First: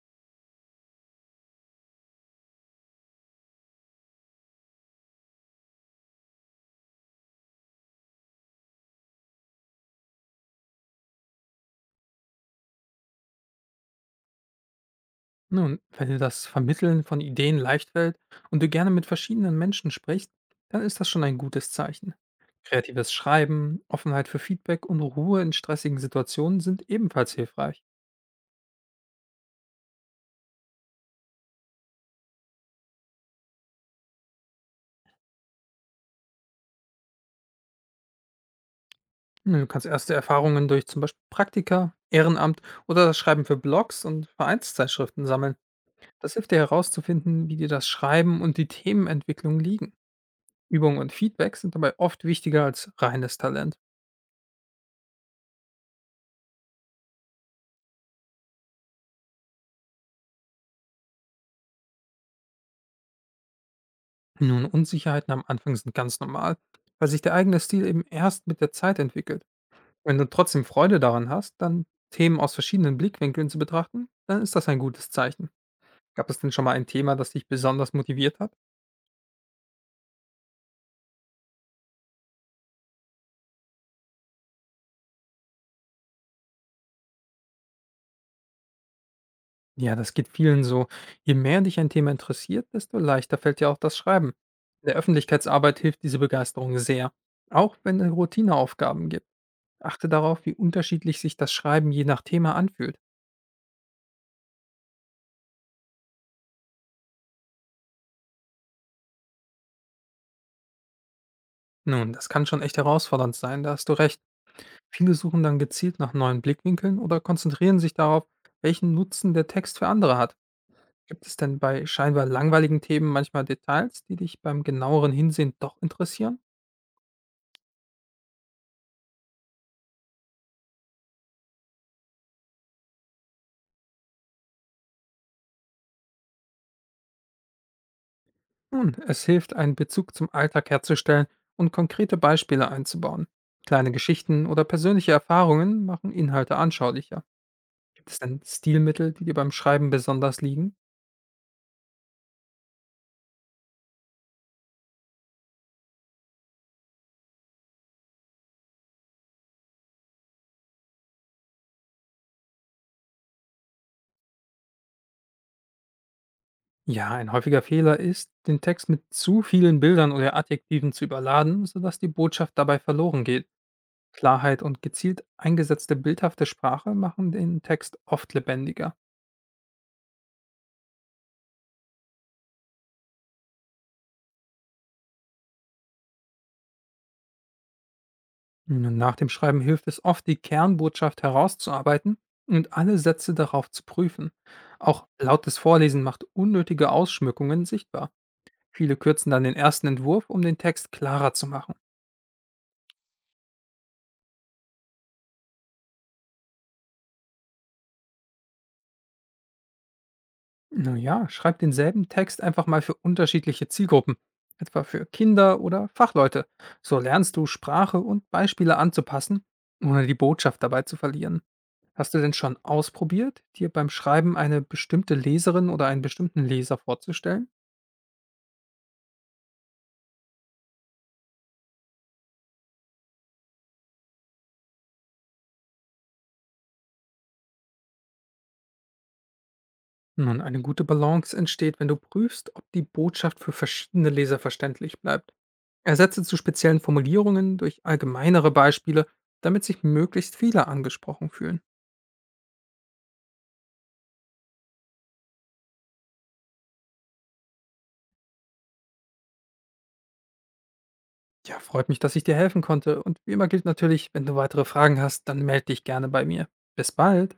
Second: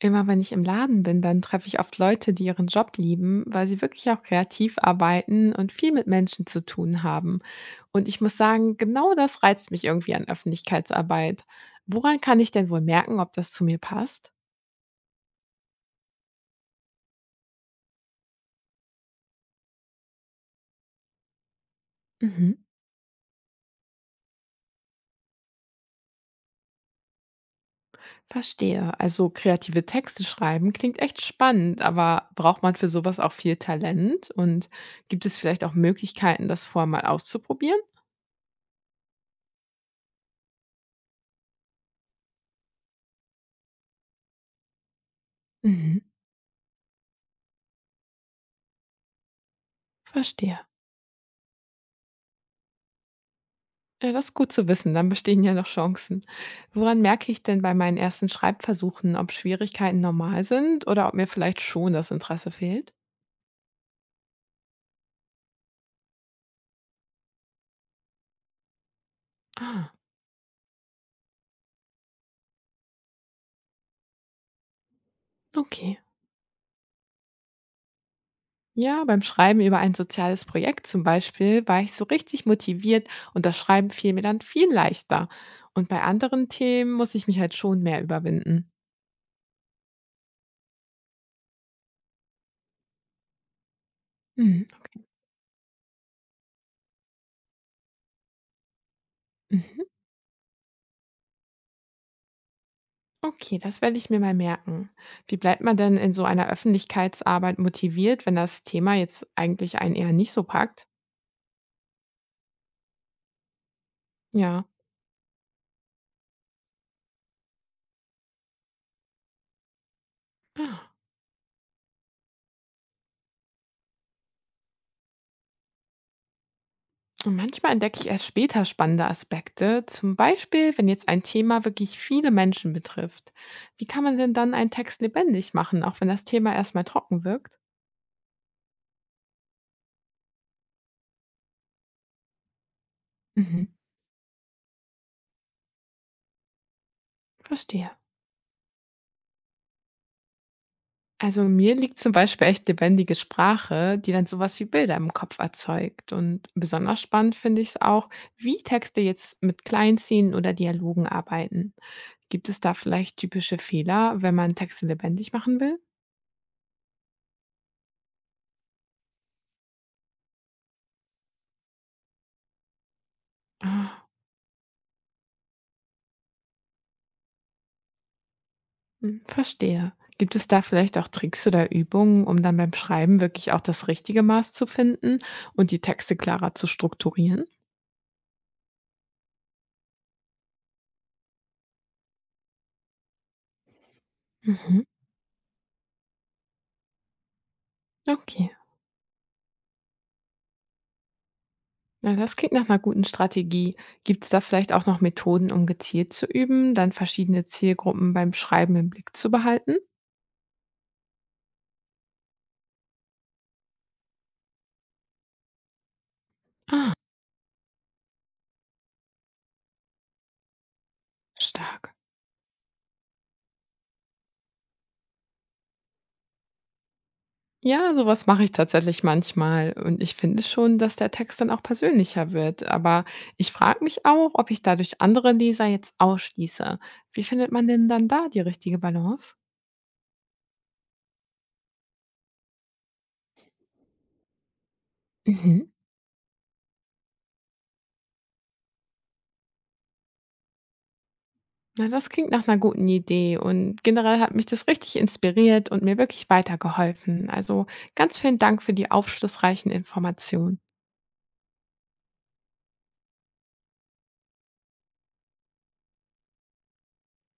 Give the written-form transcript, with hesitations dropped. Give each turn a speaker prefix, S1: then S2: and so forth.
S1: Immer wenn ich im Laden bin, dann treffe ich oft Leute, die ihren Job lieben, weil sie wirklich auch kreativ arbeiten und viel mit Menschen zu tun haben. Und ich muss sagen, genau das reizt mich irgendwie an Öffentlichkeitsarbeit. Woran kann ich denn wohl merken, ob das zu mir passt?
S2: Nun, wenn dir das Vermitteln von Ideen leicht fällt und du gerne mit verschiedenen Menschen sprichst, dann ist das schon ein gutes Zeichen.
S1: Mhm.
S2: Kreatives Schreiben, Offenheit für Feedback und Ruhe in stressigen Situationen sind ebenfalls hilfreich.
S1: Verstehe. Also kreative Texte schreiben klingt echt spannend, aber braucht man für sowas auch viel Talent? Und gibt es vielleicht auch Möglichkeiten, das vorher mal auszuprobieren?
S2: Nun, du kannst erste Erfahrungen durch zum Beispiel Praktika, Ehrenamt oder das Schreiben für Blogs und Vereinszeitschriften sammeln.
S1: Mhm.
S2: Das hilft dir herauszufinden, wie dir das Schreiben und die Themenentwicklung liegen.
S1: Verstehe.
S2: Übung und Feedback sind dabei oft wichtiger als reines Talent.
S1: Ja, das ist gut zu wissen, dann bestehen ja noch Chancen. Woran merke ich denn bei meinen ersten Schreibversuchen, ob Schwierigkeiten normal sind oder ob mir vielleicht schon das Interesse fehlt?
S2: Nun, Unsicherheiten am Anfang sind ganz normal, weil sich der eigene Stil eben erst mit der Zeit entwickelt.
S1: Ah,
S2: Wenn du trotzdem Freude daran hast, dann Themen aus verschiedenen Blickwinkeln zu betrachten, dann ist das ein gutes Zeichen.
S1: okay.
S2: Gab es denn schon mal ein Thema, das dich besonders motiviert hat?
S1: Ja, beim Schreiben über ein soziales Projekt zum Beispiel war ich so richtig motiviert und das Schreiben fiel mir dann viel leichter. Und bei anderen Themen muss ich mich halt schon mehr überwinden.
S2: Ja, das geht vielen so. Je mehr dich ein Thema interessiert, desto leichter fällt dir auch das Schreiben.
S1: Hm.
S2: In der Öffentlichkeitsarbeit hilft diese Begeisterung sehr, auch wenn es Routineaufgaben gibt.
S1: Mhm.
S2: Achte darauf, wie unterschiedlich sich das Schreiben je nach Thema anfühlt.
S1: Okay, das werde ich mir mal merken. Wie bleibt man denn in so einer Öffentlichkeitsarbeit motiviert, wenn das Thema jetzt eigentlich einen eher nicht so packt?
S2: Nun, das kann schon echt herausfordernd sein, da hast du recht.
S1: Ja.
S2: Viele suchen dann gezielt nach neuen Blickwinkeln oder konzentrieren sich darauf, welchen Nutzen der Text für andere hat. Gibt es denn bei scheinbar langweiligen Themen manchmal Details, die dich beim genaueren Hinsehen doch interessieren?
S1: Und manchmal entdecke ich erst später spannende Aspekte, zum Beispiel, wenn jetzt ein Thema wirklich viele Menschen betrifft. Wie kann man denn dann einen Text lebendig machen, auch wenn das Thema erstmal trocken wirkt?
S2: Nun, es hilft, einen Bezug zum Alltag herzustellen und konkrete Beispiele einzubauen.
S1: Mhm.
S2: Kleine Geschichten oder persönliche Erfahrungen machen Inhalte anschaulicher.
S1: Verstehe.
S2: Gibt es denn Stilmittel, die dir beim Schreiben besonders liegen?
S1: Also mir liegt zum Beispiel echt lebendige Sprache, die dann sowas wie Bilder im Kopf erzeugt. Und besonders spannend finde ich es auch, wie Texte jetzt mit Kleinszenen oder Dialogen arbeiten. Gibt es da vielleicht typische Fehler, wenn man Texte lebendig machen will?
S2: Ja, ein häufiger Fehler ist, den Text mit zu vielen Bildern oder Adjektiven zu überladen, sodass die Botschaft dabei verloren geht. Klarheit und gezielt eingesetzte bildhafte Sprache machen den Text oft lebendiger.
S1: Mhm, verstehe. Gibt es da vielleicht auch Tricks oder Übungen, um dann beim Schreiben wirklich auch das richtige Maß zu finden und die Texte klarer zu strukturieren?
S2: Nun, nach dem Schreiben hilft es oft, die Kernbotschaft herauszuarbeiten und alle Sätze darauf zu prüfen.
S1: Mhm.
S2: Auch lautes Vorlesen macht unnötige Ausschmückungen sichtbar.
S1: Okay.
S2: Viele kürzen dann den ersten Entwurf, um den Text klarer zu machen.
S1: Na, das klingt nach einer guten Strategie. Gibt es da vielleicht auch noch Methoden, um gezielt zu üben, dann verschiedene Zielgruppen beim Schreiben im Blick zu behalten?
S2: Naja, schreib denselben Text einfach mal für unterschiedliche Zielgruppen, etwa für Kinder oder Fachleute. So lernst du Sprache und Beispiele anzupassen, ohne die Botschaft dabei zu verlieren.
S1: Stark.
S2: Hast du denn schon ausprobiert, dir beim Schreiben eine bestimmte Leserin oder einen bestimmten Leser vorzustellen?
S1: Ja, sowas mache ich tatsächlich manchmal und ich finde schon, dass der Text dann auch persönlicher wird. Aber ich frage mich auch, ob ich dadurch andere Leser jetzt ausschließe. Wie findet man denn dann da die richtige Balance?
S2: Nun, eine gute Balance entsteht, wenn du prüfst, ob die Botschaft für verschiedene Leser verständlich bleibt.
S1: Mhm.
S2: Ersetze zu speziellen Formulierungen durch allgemeinere Beispiele, damit sich möglichst viele angesprochen fühlen.
S1: Na, das klingt nach einer guten Idee und generell hat mich das richtig inspiriert und mir wirklich weitergeholfen. Also ganz vielen Dank für die aufschlussreichen Informationen.
S2: Ja, freut mich, dass ich dir helfen konnte. Und wie immer gilt natürlich, wenn du weitere Fragen hast, dann melde dich gerne bei mir. Bis bald.